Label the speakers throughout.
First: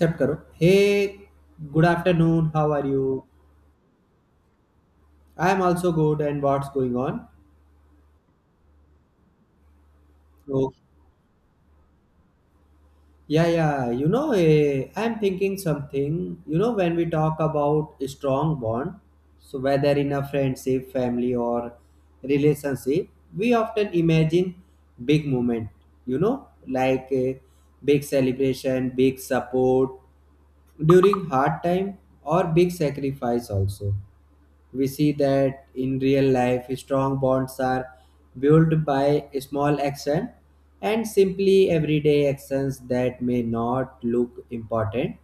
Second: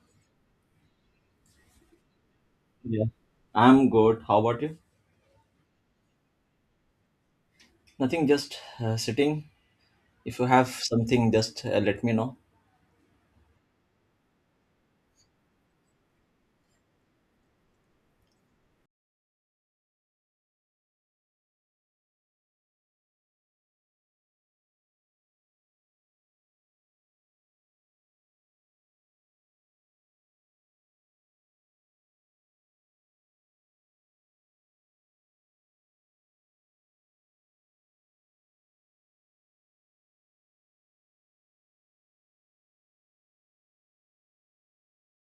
Speaker 1: Accept karo. Hey, good afternoon. How are
Speaker 2: Yeah,
Speaker 1: you?
Speaker 2: I'm good. How about you?
Speaker 1: I am also good. And what's going on?
Speaker 2: Nothing, just sitting. If you have
Speaker 1: So,
Speaker 2: something, just let me know.
Speaker 1: yeah, yeah. I am thinking something. You know, when we talk about a strong bond, so whether in a friendship, family, or relationship, we often imagine big moment. You know, like a big celebration, big support during hard time, or big sacrifice also we see that in real life strong bonds are built by small action and simply everyday actions that may not look important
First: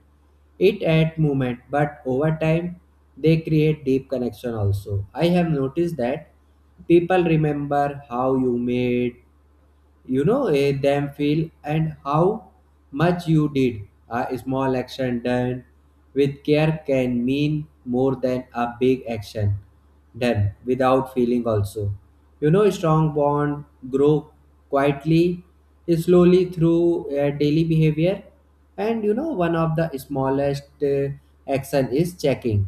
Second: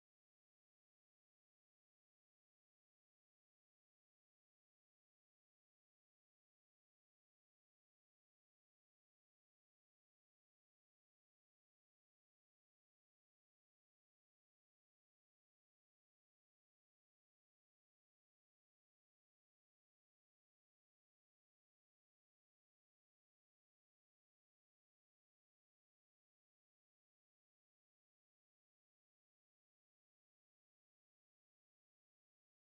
Speaker 1: it at moment but over time they create deep connection also I have noticed that people remember how you made them feel and how much you did a small action done with care can mean more than a big action done without feeling also you know strong bond grow quietly slowly through daily behavior and you know one of the smallest action is checking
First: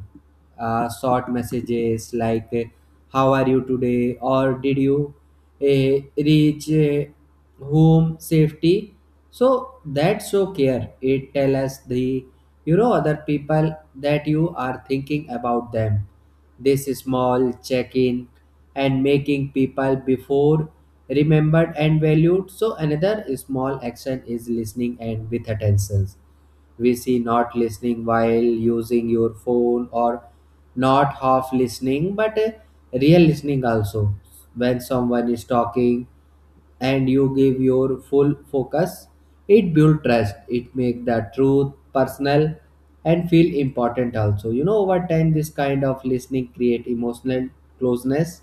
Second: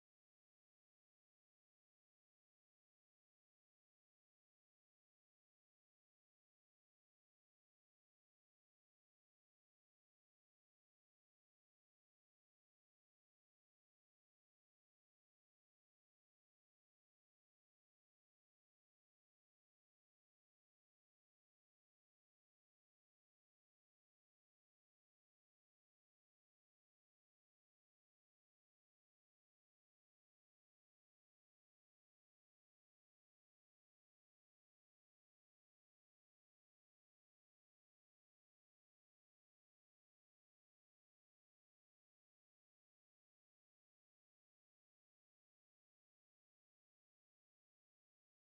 Speaker 1: short messages like how are you today or did you reach home safety so that show care it tell us the you know other people that you are thinking about them this small check-in and making people before remembered and valued so another small action is listening and with attentions we see not listening while using your phone or not half listening but real listening also when someone is talking and you give your full focus it build trust it make the truth personal and feel important also you know over time this kind of listening create emotional closeness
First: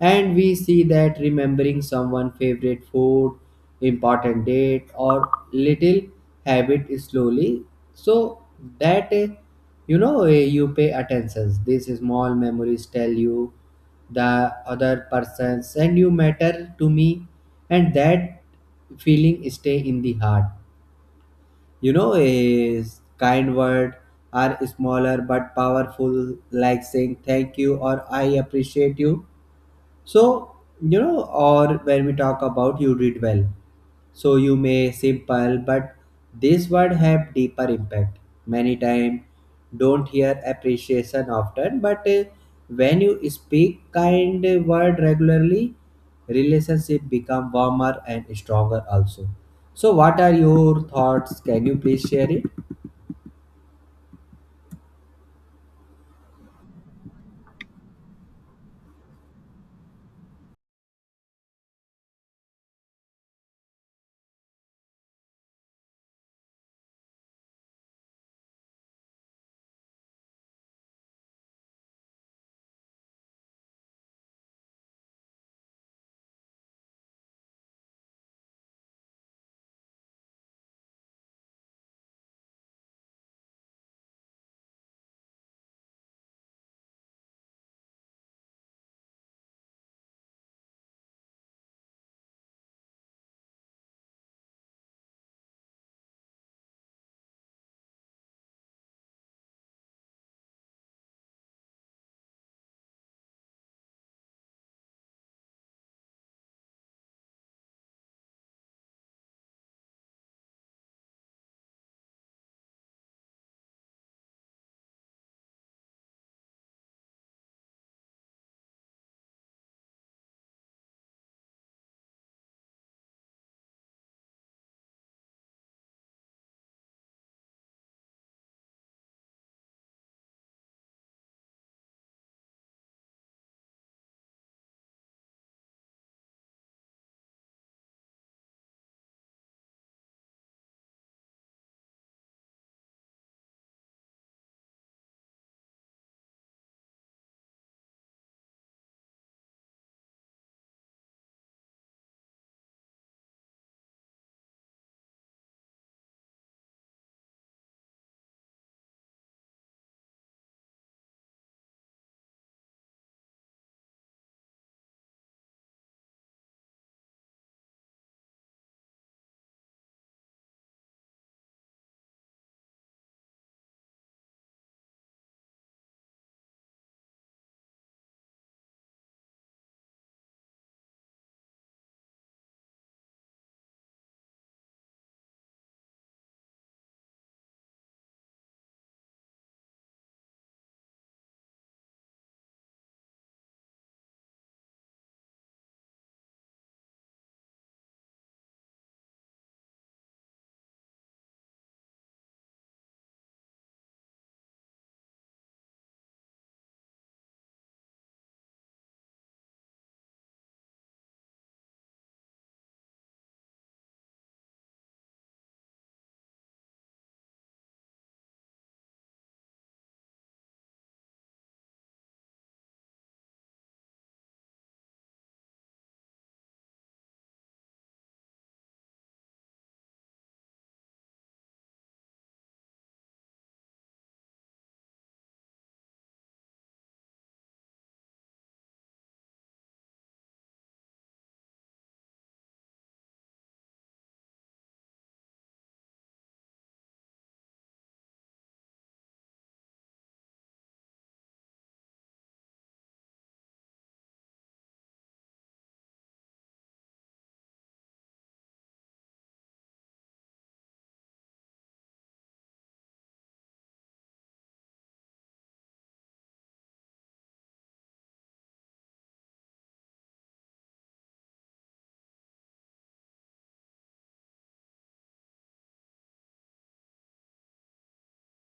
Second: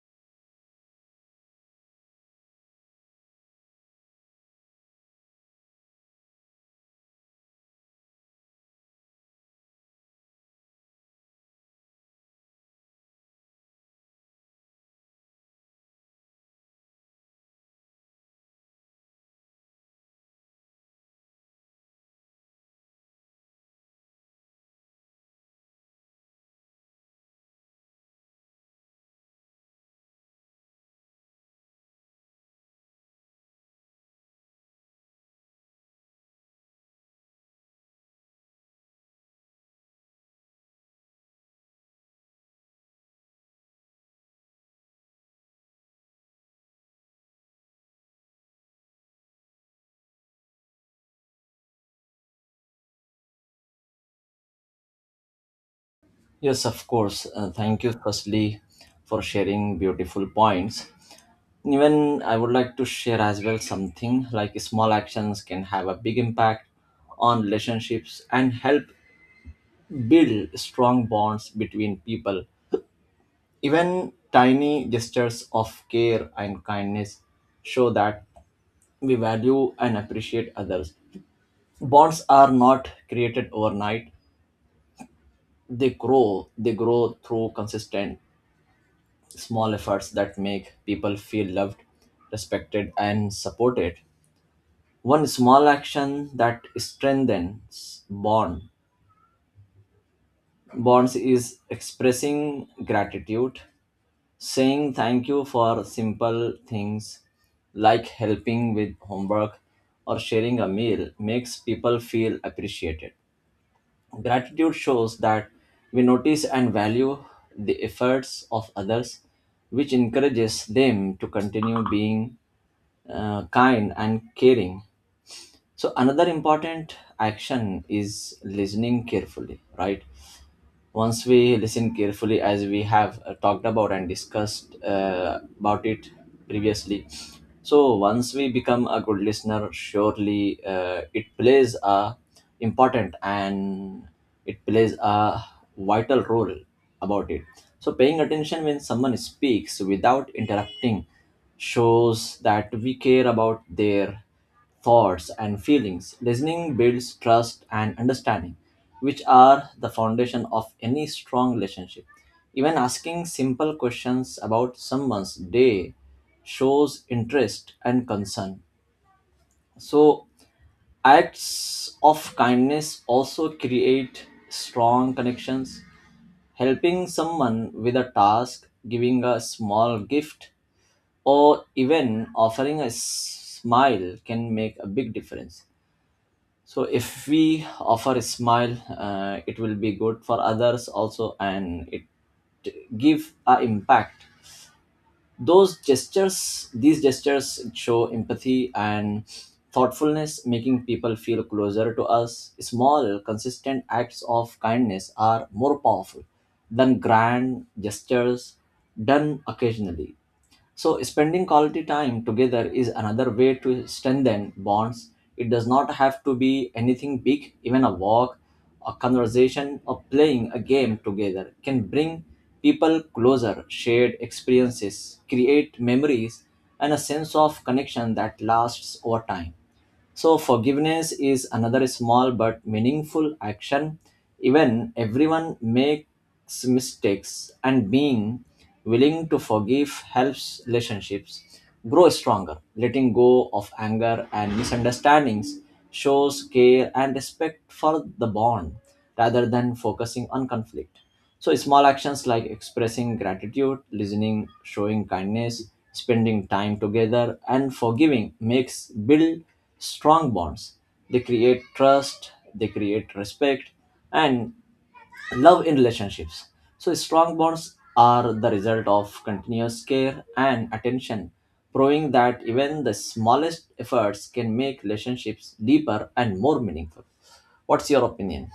Speaker 1: and we see that remembering someone' favorite food, important date, or little habit slowly, so that you pay attention. These small memories tell you the other persons and you matter to me, and that feeling stay in the heart. You know, a kind word are smaller but powerful, like saying thank you or I appreciate you so, you know, or when we talk about you read well. So you may simple, but this word have deeper impact. Many time don't hear appreciation often, but when you speak kind word regularly, relationship become warmer and stronger also. So what are your thoughts? Can you please share it?
Speaker 2: Yes, of course. Thank you, firstly, for sharing beautiful points. Even I would like to share as well something like small actions can have a big impact on relationships and help build strong bonds between people. Even tiny gestures of care and kindness show that we value and appreciate others. Bonds are not created overnight. They grow. They grow through consistent small efforts that make people feel loved, respected, and supported. One small action that strengthens bonds is expressing gratitude, saying thank you for simple things like helping with homework or sharing a meal makes people feel appreciated. Gratitude shows that we notice and value the efforts of others, which encourages them to continue being kind and caring. So, another important action is listening carefully, right? Once we listen carefully, as we have talked about and discussed about it previously, so once we become a good listener, surely it plays a important and it plays a vital role about it. So paying attention when someone speaks without interrupting shows that we care about their thoughts and feelings. Listening builds trust and understanding, which are the foundation of any strong relationship. Even asking simple questions about someone's day shows interest and concern. So, acts of kindness also create strong connections. Helping someone with a task, giving a small gift, or even offering a smile can make a big difference. So if we offer a smile, it will be good for others also, and it give a impact. Those gestures These gestures show empathy and thoughtfulness, making people feel closer to us. Small consistent acts of kindness are more powerful than grand gestures done occasionally. So, spending quality time together is another way to strengthen bonds. It does not have to be anything big, even a walk, a conversation, or playing a game together can bring people closer. Shared experiences create memories and a sense of connection that lasts over time. So, forgiveness is another small but meaningful action. Even everyone makes mistakes, and being willing to forgive helps relationships grow stronger. Letting go of anger and misunderstandings shows care and respect for the bond rather than focusing on conflict. So, small actions like expressing gratitude, listening, showing kindness, spending time together, and forgiving makes build strong bonds. They create trust, they create respect, and love in relationships. So, strong bonds are the result of continuous care and attention, proving that even the smallest efforts can make relationships deeper and more meaningful. What's your opinion?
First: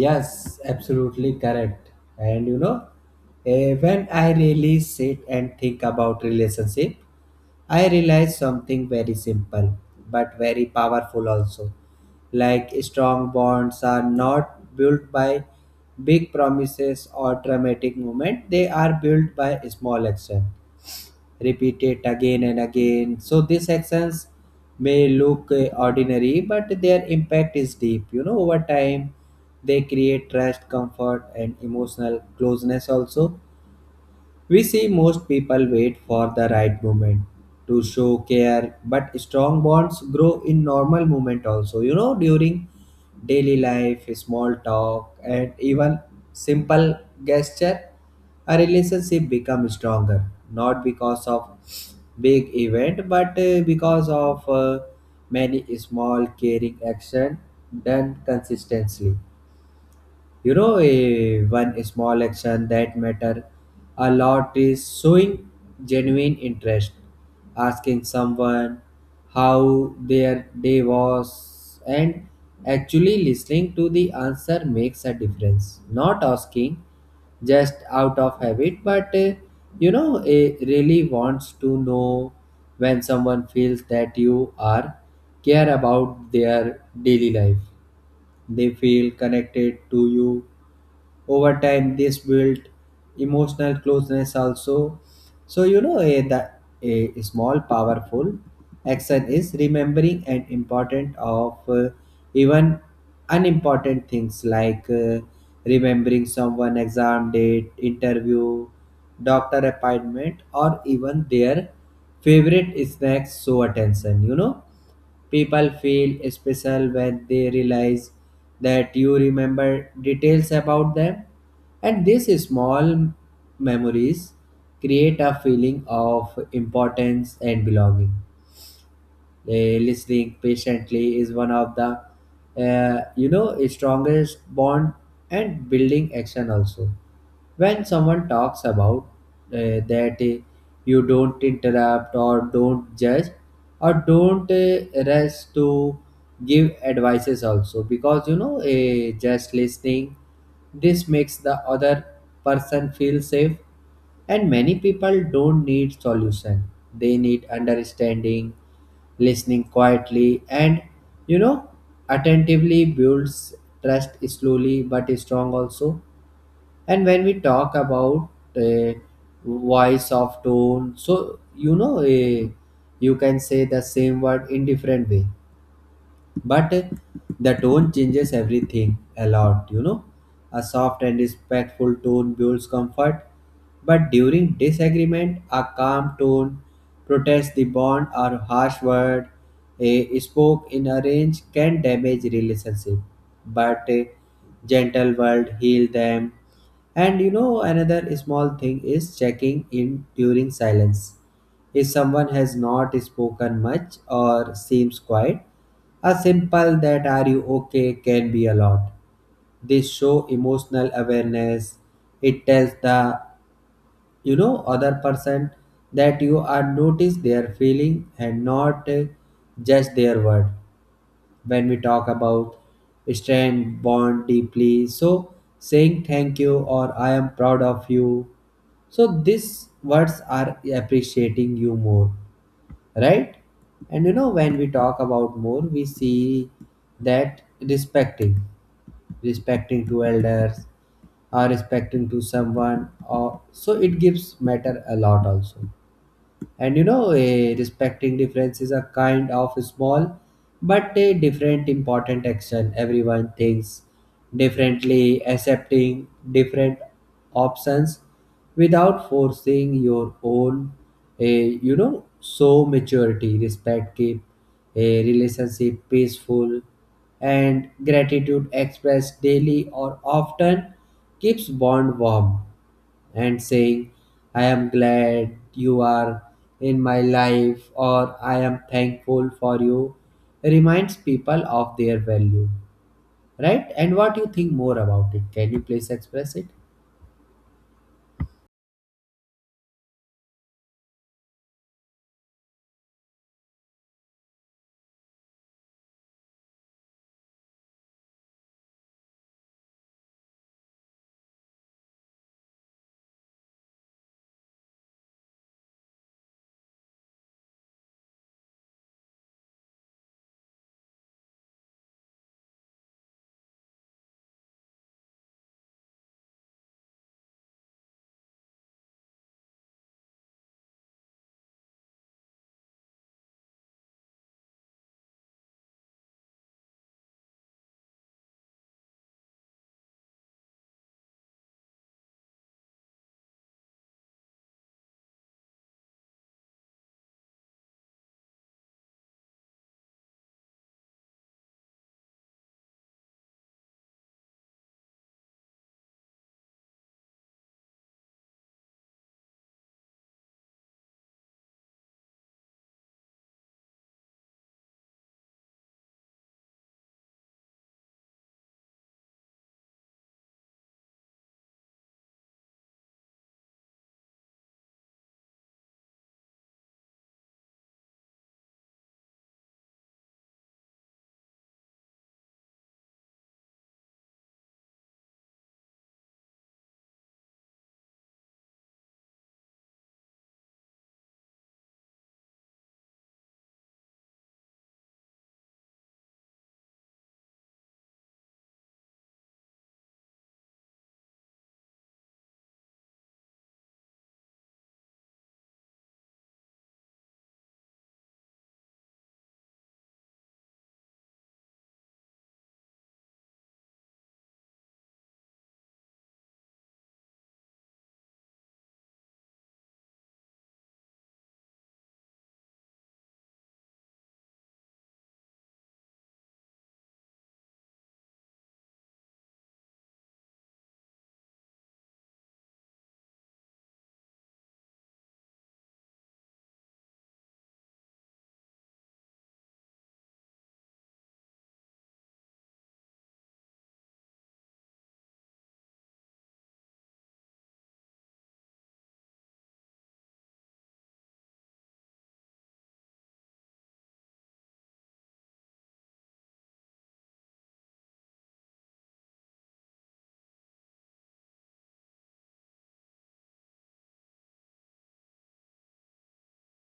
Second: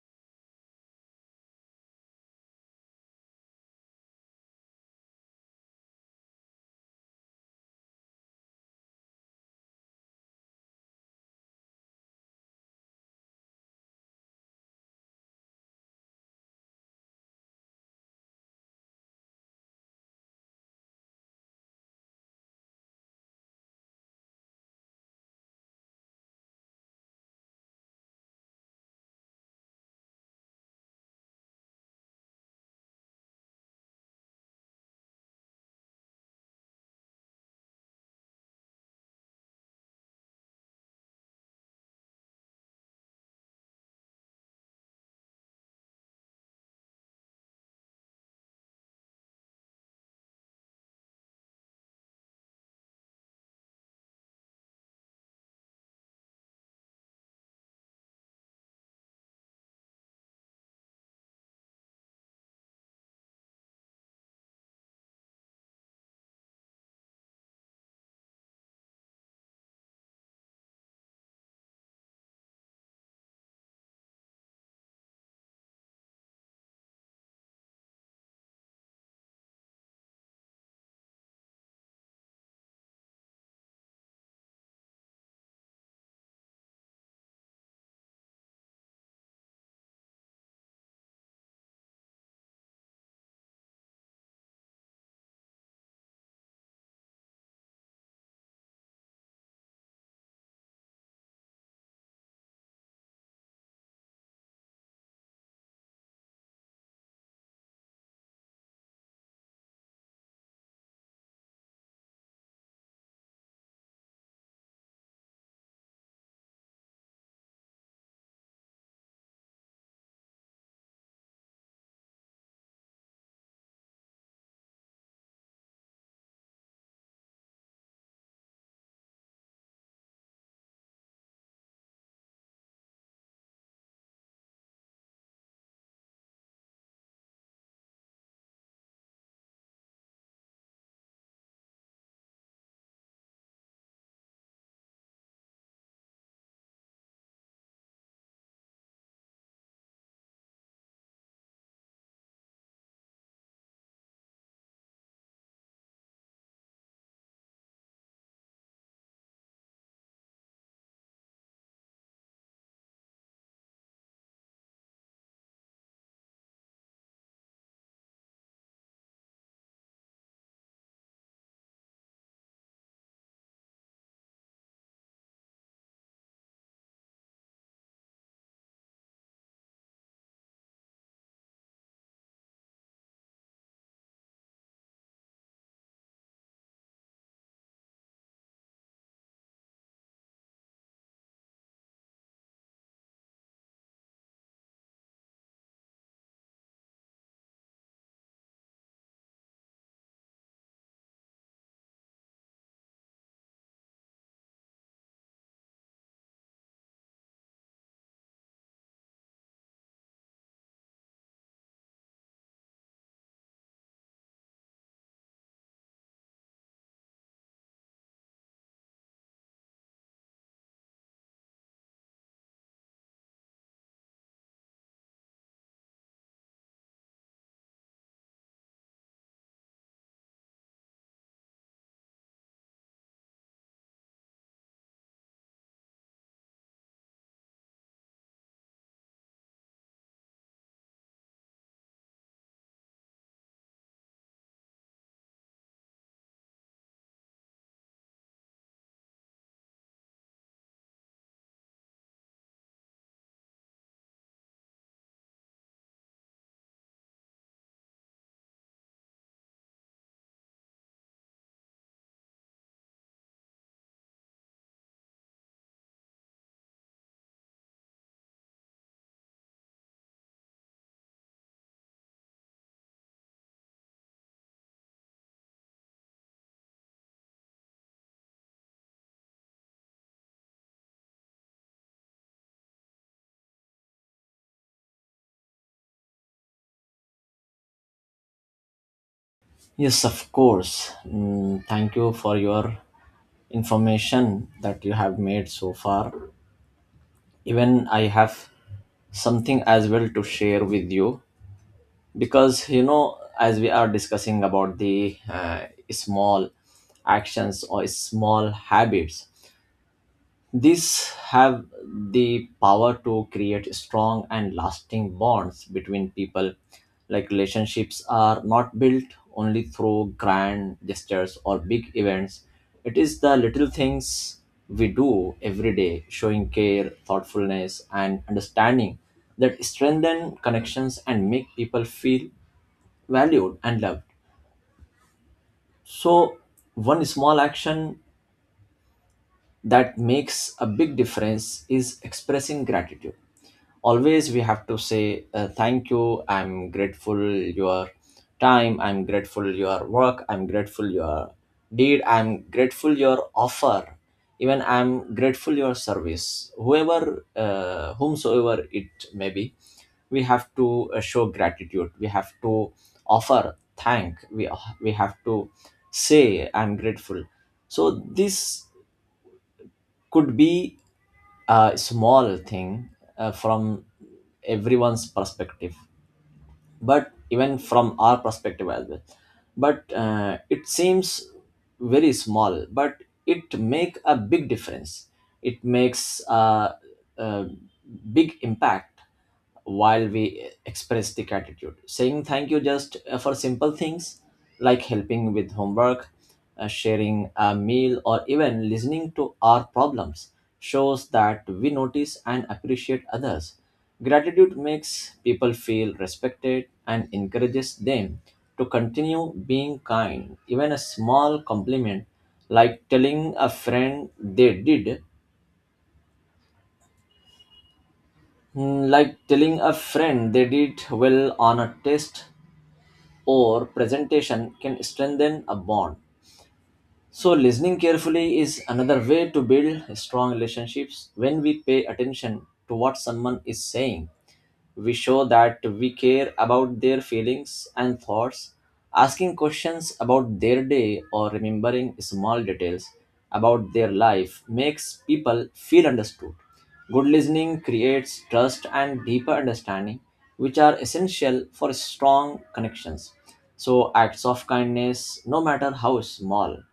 Speaker 1: Yes, absolutely correct. And you know, when I really sit and think about relationship, I realized something very simple but very powerful also. Like strong bonds are not built by big promises or dramatic moment, they are built by small action. Repeated again and again. So these actions may look ordinary, but their impact is deep. You know, over time they create trust, comfort, and emotional closeness also we see most people wait for the right moment to show care, but strong bonds grow in normal moment also. You know, during daily life, small talk, and even simple gesture, a relationship becomes stronger. Not because of big event, but because of many small caring action done consistently one small action that matter a lot is showing genuine interest asking someone how their day was and actually listening to the answer makes a difference not asking just out of habit but you know it really wants to know when someone feels that you are care about their daily life they feel connected to you. Over time, this built emotional closeness also. So, you know, a small powerful action is remembering an important of even unimportant things like remembering someone exam date, interview, doctor appointment, or even their favorite snacks So attention, you know People feel special when they realize that you remember details about them, and these small memories create a feeling of importance and belonging. Listening patiently is one of the you know strongest bond and building action also when someone talks about that you don't interrupt or don't judge or don't rush to give advices also because you know just listening this makes the other person feel safe and many people don't need solution. They need understanding, listening quietly, and you know, attentively builds trust slowly but strong also. And when we talk about uh, voice of tone, so you know, you can say the same word in different way but the tone changes everything a lot you know a soft and respectful tone builds comfort but during disagreement a calm tone protects the bond or harsh word a spoke in a range can damage relationship but a gentle word heal them and you know another small thing is checking in during silence if someone has not spoken much or seems quiet, a simple that are you okay can be a lot. They show emotional awareness. It tells the you know other person that you are notice their feeling and not just their word. When we talk about strength bond deeply, so saying thank you or I am proud of you so these words are appreciating you more right? And you know, when we talk about more, we see that respecting to elders, or respecting to someone, or so it gives matter a lot also. And you know, respecting difference is a kind of small but a different important action. Everyone thinks differently, accepting different options without forcing your own. You know, so maturity, respect keep a relationship peaceful, and gratitude expressed daily or often keeps bond warm and saying, I am glad you are in my life or I am thankful for you reminds people of their value, right? And what you think more about it? Can you please express it?
Speaker 2: Yes, of course. Mm, thank you for your information that you have made so far. Even I have something as well to share with you because you know, as we are discussing about the small actions or small habits, these have the power to create strong and lasting bonds between people. Like, relationships are not built only through grand gestures or big events. It is the little things we do every day, showing care, thoughtfulness, and understanding that strengthen connections and make people feel valued and loved. So, one small action that makes a big difference is expressing gratitude. Always we have to say, thank you. I'm grateful your time, I'm grateful your work, I'm grateful your deed, I'm grateful your offer, even I'm grateful your service, whoever whomsoever it may be. We have to show gratitude, we have to offer thank, we have to say I'm grateful. So this could be a small thing from everyone's perspective, but even from our perspective as well. But it seems very small, but it make a big difference, it makes a big impact. While we express the gratitude, saying thank you just for simple things like helping with homework, sharing a meal, or even listening to our problems shows that we notice and appreciate others. Gratitude makes people feel respected and encourages them to continue being kind. Even a small compliment, like telling a friend they did, mm, like telling a friend they did well on a test or presentation, can strengthen a bond. So, listening carefully is another way to build strong relationships. When we pay attention to what someone is saying, we show that we care about their feelings and thoughts. Asking questions about their day or remembering small details about their life makes people feel understood. Good listening creates trust and deeper understanding, which are essential for strong connections. So, acts of kindness, no matter how small,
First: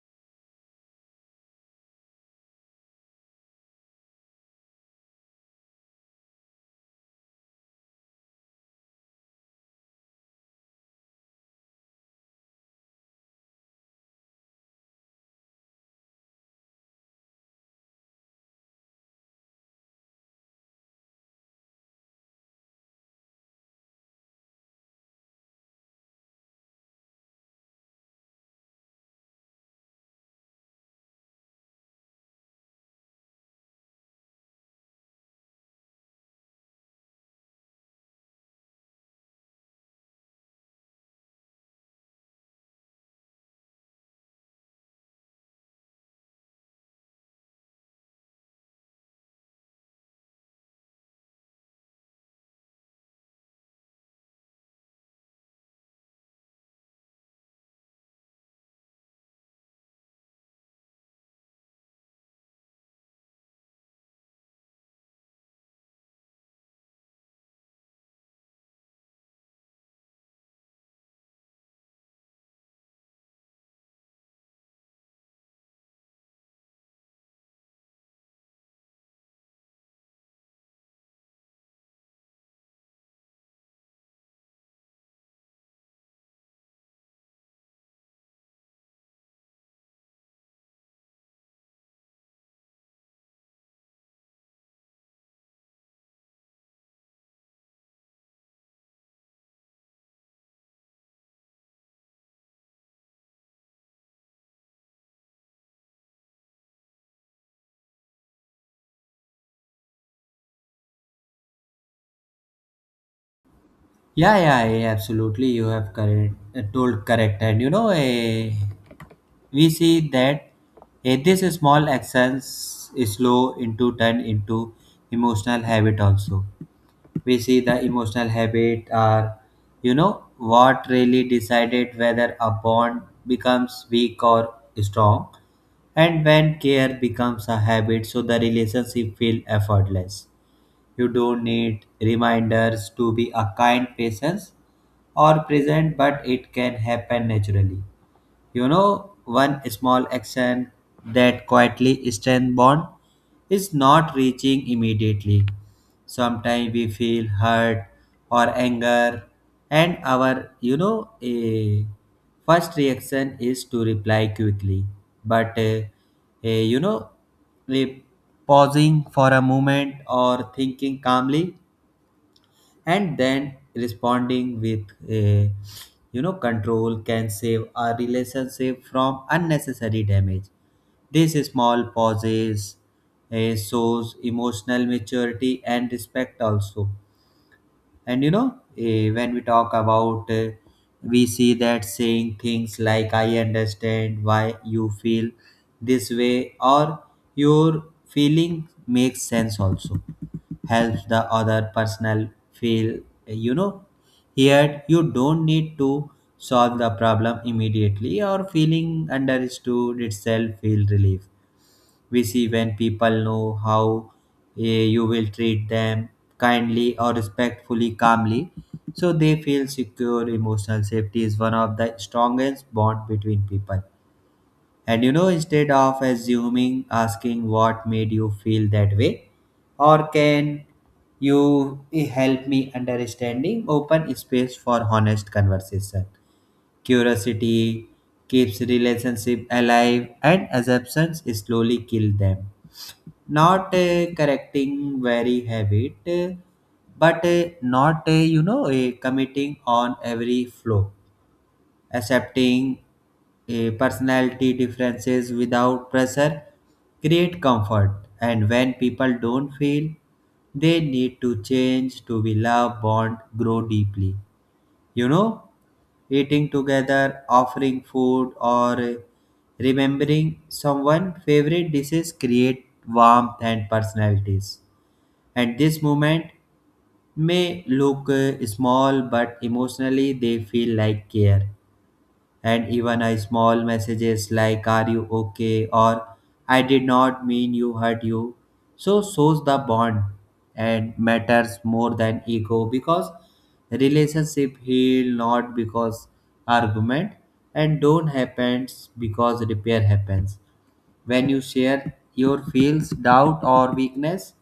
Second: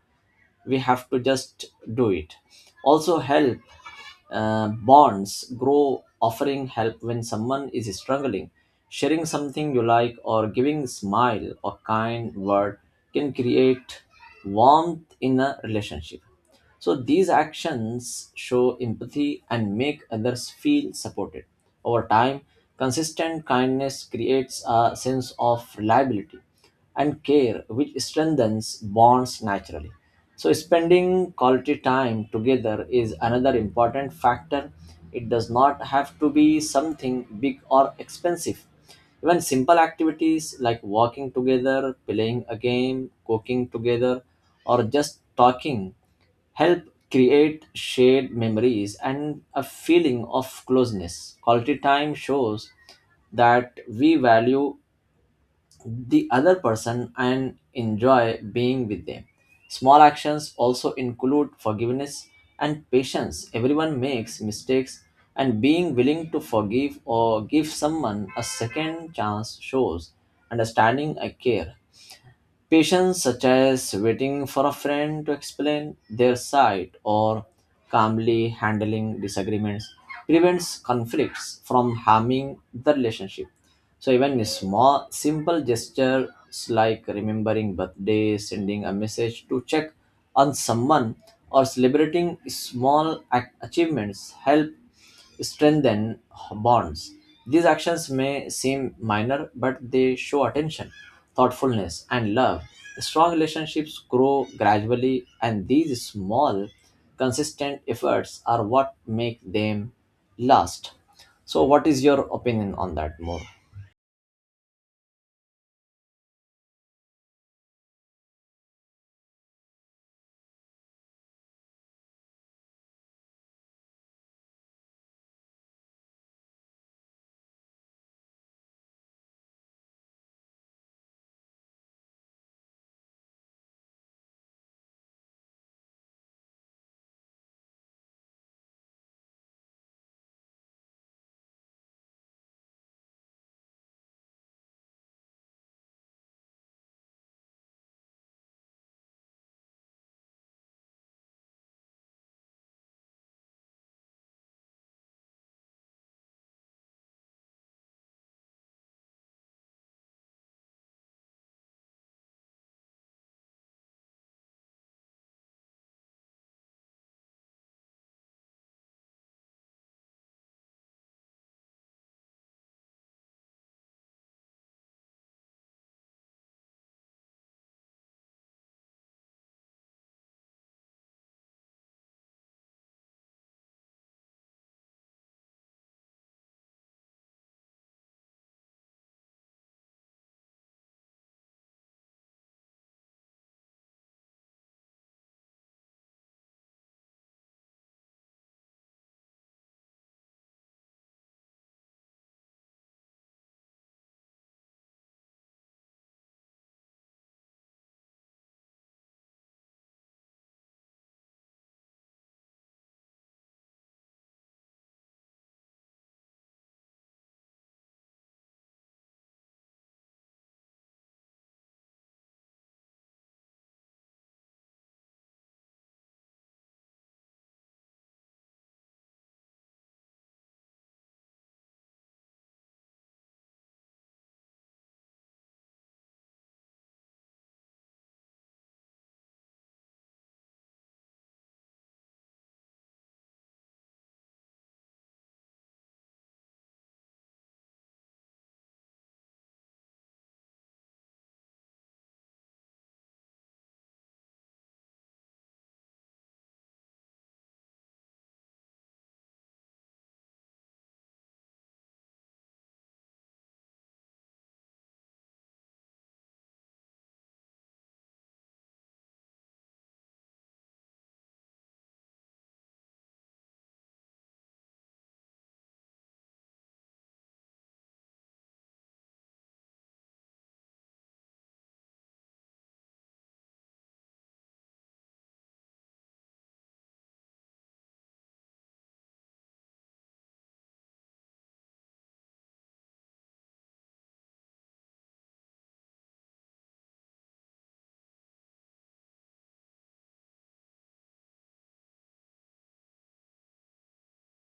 Speaker 2: we have to just do it, also help bonds grow. Offering help when someone is struggling, sharing something you like, or giving smile or kind word can create warmth in a relationship. So these actions show empathy and make others feel supported. Over time, consistent kindness creates a sense of reliability and care, which strengthens bonds naturally. So, spending quality time together is another important factor. It does not have to be something big or expensive. Even simple activities like walking together, playing a game, cooking together, or just talking help create shared memories and a feeling of closeness. Quality time shows that we value the other person and enjoy being with them. Small actions also include forgiveness and patience. Everyone makes mistakes, and being willing to forgive or give someone a second chance shows understanding and care. Patience, such as waiting for a friend to explain their side or calmly handling disagreements, prevents conflicts from harming the relationship. So even a small, simple gestures like remembering birthday, sending a message to check on someone, or celebrating achievements help strengthen bonds. These actions may seem minor, but they show attention, thoughtfulness, and love. Strong relationships grow gradually, and these small, consistent efforts are what make them last. So, what is your opinion on that more?
Speaker 1: Yeah, absolutely. You have told correct, and you know, we see that this small actions slow into turn into emotional habit also. We see the emotional habit are you know what really decided whether a bond becomes weak or strong and when care becomes a habit so the relationship feel effortless you don't need reminders to be a kind presence or present but it can happen naturally you know, one small action that quietly strengthens bond is not reaching immediately. Sometimes we feel hurt or anger, and our, you know, a first reaction is to reply quickly. But, eh, you know, eh, pausing for a moment or thinking calmly and then responding with a you know control can save our relationship from unnecessary damage these small pauses shows emotional maturity and respect also and you know when we talk about we see that saying things like I understand why you feel this way or your feeling makes sense also helps the other personal feel you know here you don't need to solve the problem immediately or feeling understood itself feel relief we see when people know how you will treat them kindly or respectfully calmly so they feel secure emotional safety is one of the strongest bond between people and you know instead of assuming asking what made you feel that way or can you help me understanding open space for honest conversation curiosity keeps relationship alive and assumptions slowly kill them not correcting very habit but not committing on every flow accepting personality differences without pressure create comfort and when people don't feel they need to change to be loved bond grow deeply you know eating together, offering food, or remembering someone's favorite dishes create warmth and personalities. At this moment may look small, but emotionally they feel like care and even a small messages like are you okay or I did not mean you hurt you so shows the bond and matters more than ego because relationship heal not because argument and don't happens because repair happens when you share your feels, doubt, or weakness,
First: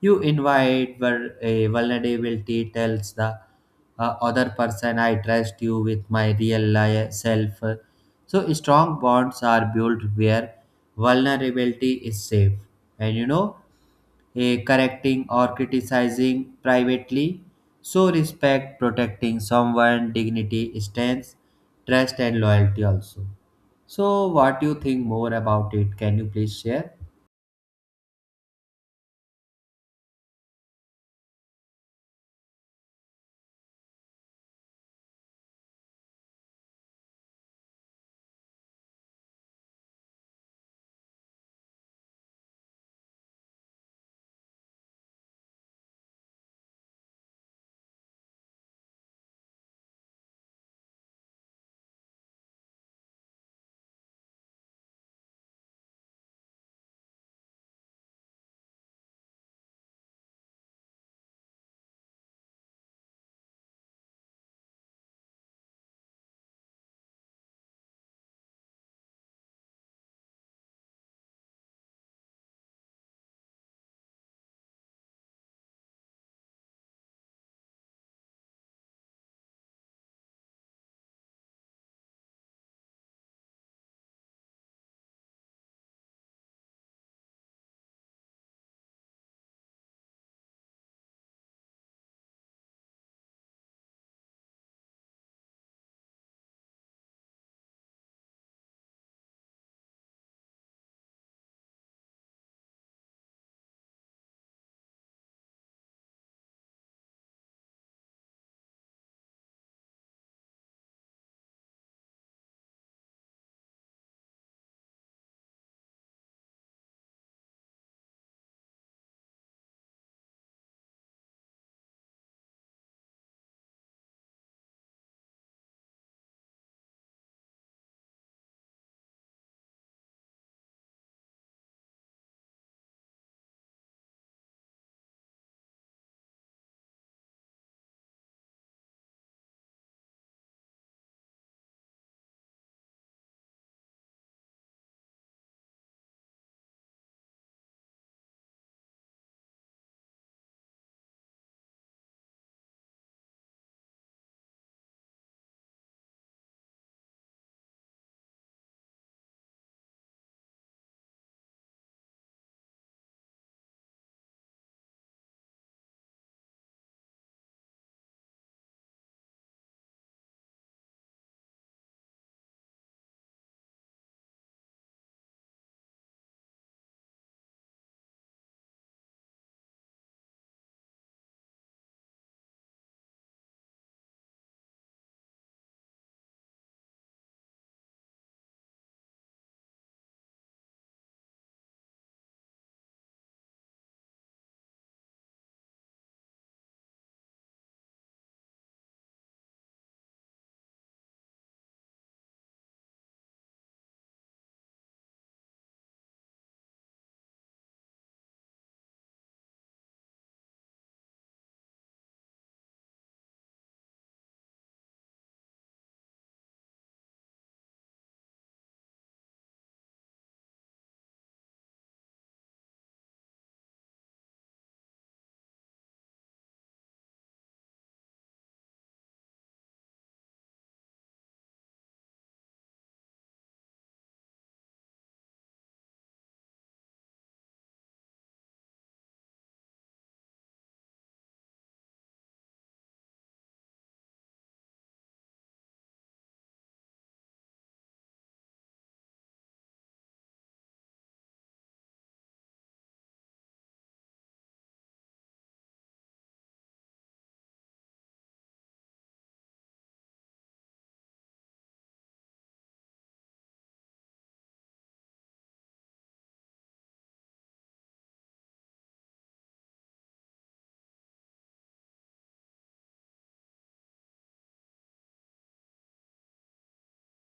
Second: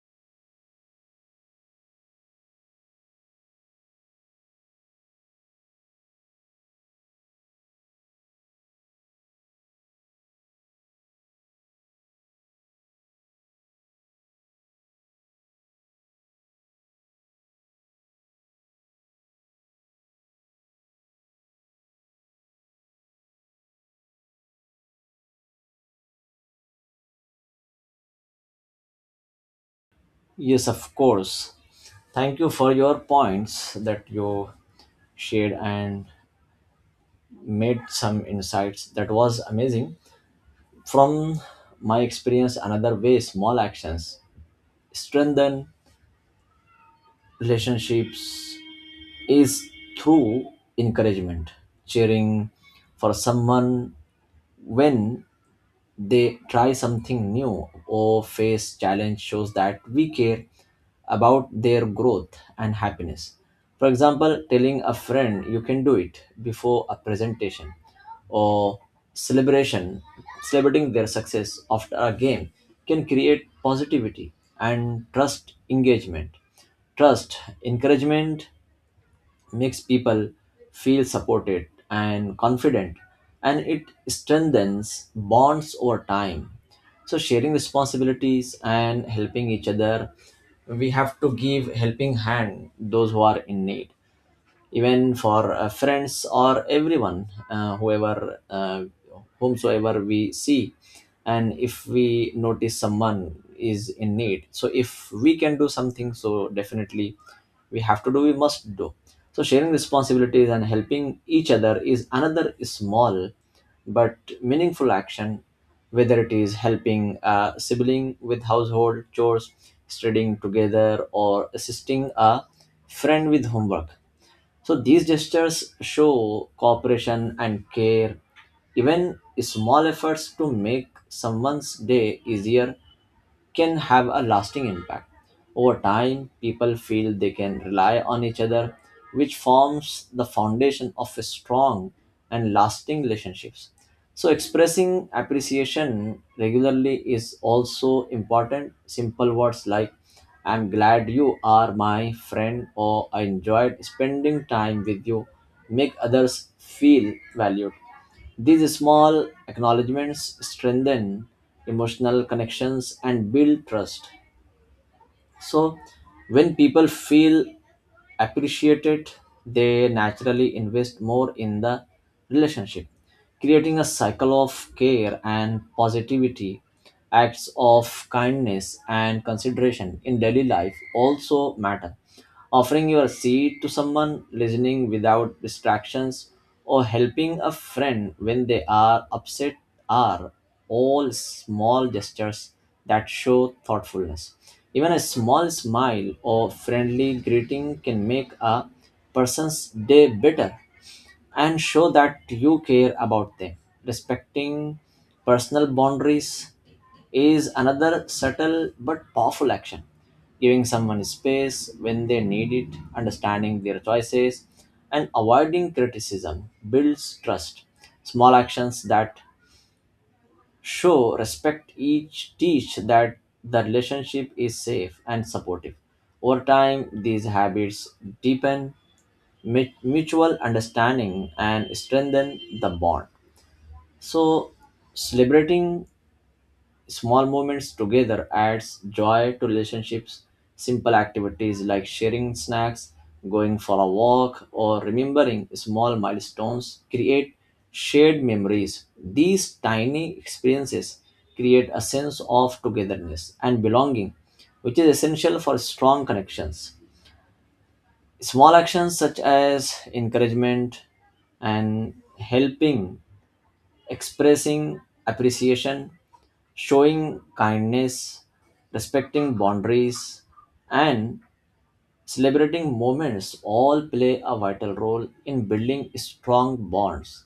Speaker 1: you invite a vulnerability, tells the other person, I trust you with my real self. So, strong bonds are built where vulnerability is safe. And you know, correcting or criticizing privately. So respect protecting someone dignity stands trust and loyalty also. So what do you think more about it? Can you please share?
Speaker 2: Yes, of course. Thank you for your points that you shared and made some insights. That was amazing. From my experience, another way small actions strengthen relationships is through encouragement. Cheering for someone when they try something new or face challenge shows that we care about their growth and happiness. For example, telling a friend you can do it before a presentation or celebration celebrating their success after a game can create positivity and trust engagement trust encouragement makes people feel supported and confident, and it strengthens bonds over time. So sharing responsibilities and helping each other, we have to give helping hand those who are in need, even for friends or everyone, whoever whomsoever we see. And if we notice someone is in need, so if we can do something, so definitely we have to do, we must do. So sharing responsibilities and helping each other is another small but meaningful action, whether it is helping a sibling with household chores, studying together, or assisting a friend with homework. So these gestures show cooperation and care. Even small efforts to make someone's day easier can have a lasting impact. Over time, people feel they can rely on each other, which forms the foundation of strong and lasting relationships. So, expressing appreciation regularly is also important. Simple words like, I'm glad you are my friend, or I enjoyed spending time with you, make others feel valued. These small acknowledgments strengthen emotional connections and build trust. So, when people feel appreciated, they naturally invest more in the relationship, creating a cycle of care and positivity. Acts of kindness and consideration in daily life also matter. Offering your seat to someone, listening without distractions, or helping a friend when they are upset are all small gestures that show thoughtfulness. Even a small smile or friendly greeting can make a person's day better and show that you care about them. Respecting personal boundaries is another subtle but powerful action. Giving someone space when they need it, understanding their choices, and avoiding criticism builds trust. Small actions that show respect each teach that the relationship is safe and supportive. Over time, these habits deepen mutual understanding and strengthen the bond. So, celebrating small moments together adds joy to relationships. Simple activities like sharing snacks, going for a walk, or remembering small milestones create shared memories. These tiny experiences create a sense of togetherness and belonging, which is essential for strong connections. Small actions such as encouragement and helping, expressing appreciation, showing kindness, respecting boundaries, and celebrating moments all play a vital role in building strong bonds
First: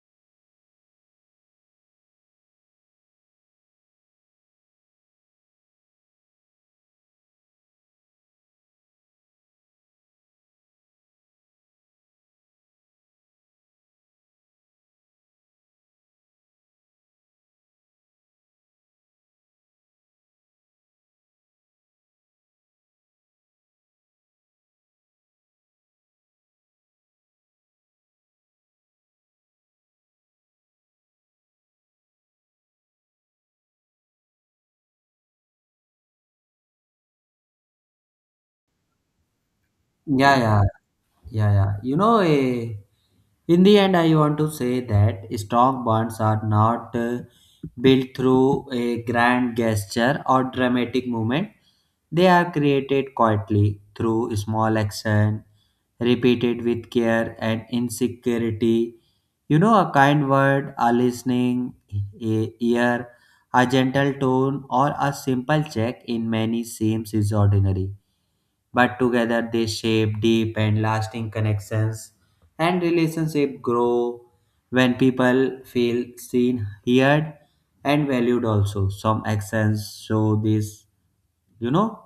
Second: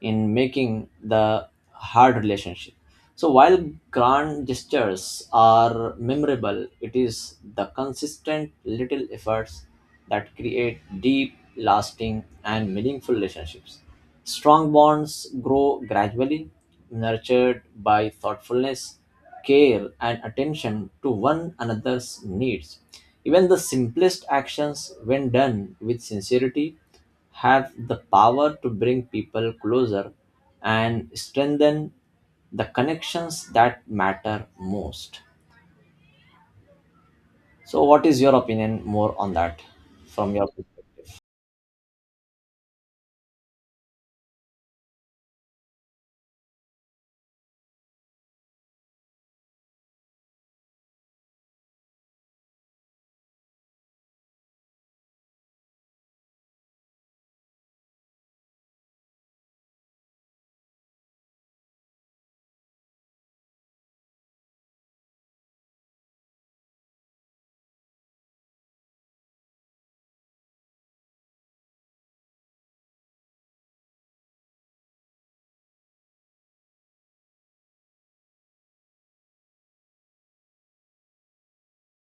Speaker 2: in making the hard relationship. So while grand gestures are memorable, it is the consistent little efforts that create deep, lasting, and meaningful relationships. Strong bonds grow gradually, nurtured by thoughtfulness, care, and attention to one another's needs. Even the simplest actions, when done with sincerity, have the power to bring people closer and strengthen the connections that matter most. So, what is your opinion more on that from
Speaker 1: Yeah,
Speaker 2: your
Speaker 1: yeah,
Speaker 2: perspective?
Speaker 1: yeah, yeah. In the end, I want to say that strong bonds are not built through a grand gesture or dramatic movement. They are created quietly through small action, repeated with care and insecurity. You know, a kind word, a listening ear, a gentle tone, or a simple check in many seems is ordinary but together they shape deep and lasting connections and relationships grow when people feel seen heard and valued also some actions show this you know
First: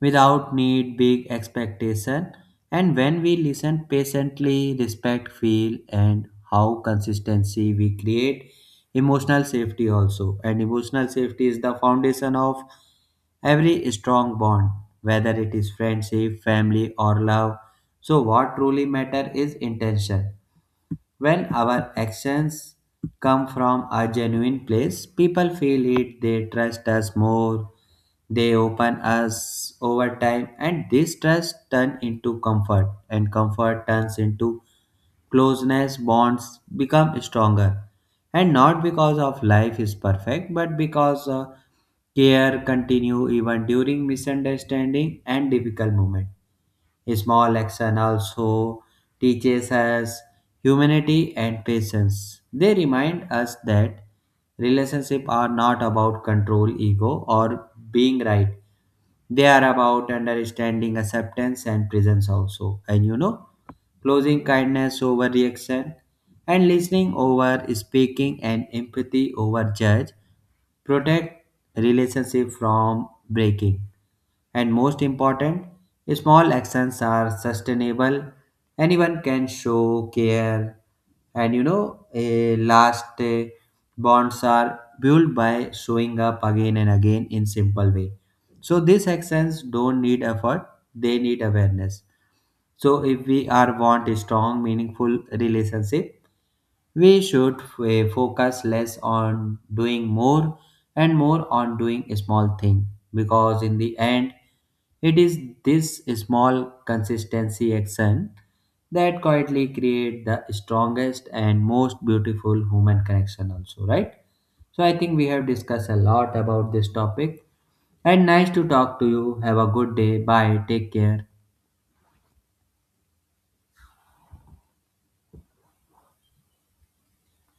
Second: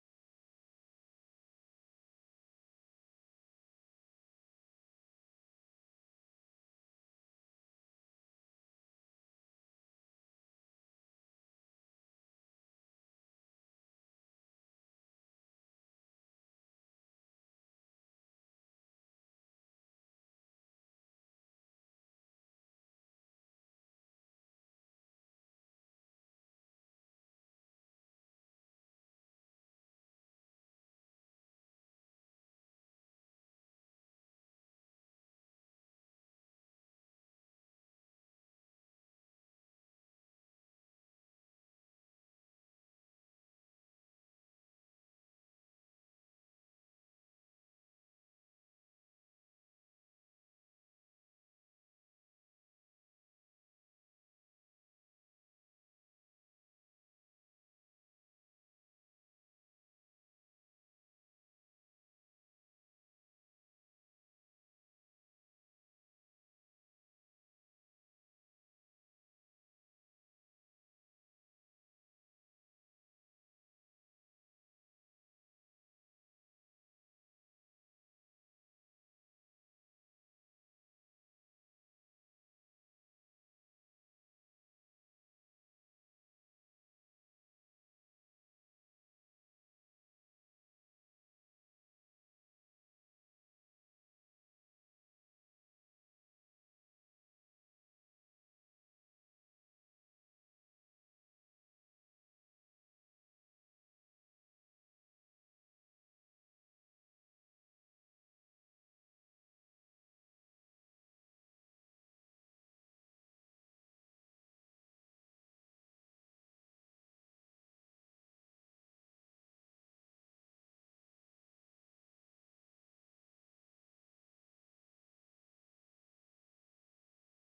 Speaker 1: without need big expectation and when we listen patiently respect feel and how consistency we create emotional safety also and emotional safety is the foundation of every strong bond whether it is friendship family or love so what truly matter is intention when our actions come from a genuine place, people feel it, they trust us more, they open us over time, and this trust turns into comfort, and comfort turns into closeness, bonds become stronger. And not because of life is perfect, but because care continue even during misunderstanding and difficult moment. Small action also teaches us humanity and patience. They remind us that relationships are not about control, ego, or being right. They are about understanding, acceptance, and presence also. And you know, closing kindness over reaction and listening over speaking and empathy over judge protect relationship from breaking and most important, small actions are sustainable. Anyone can show care. And you know, a last bonds are built by showing up again and again in simple way. So these actions don't need effort, they need awareness. So if we are want a strong, meaningful relationship, we should focus less on doing more and more on doing a small thing because in the end it is this small consistency action that quietly create the strongest and most beautiful human connection also right so I think we have discussed a lot about this topic and nice to talk to you have a good day bye take care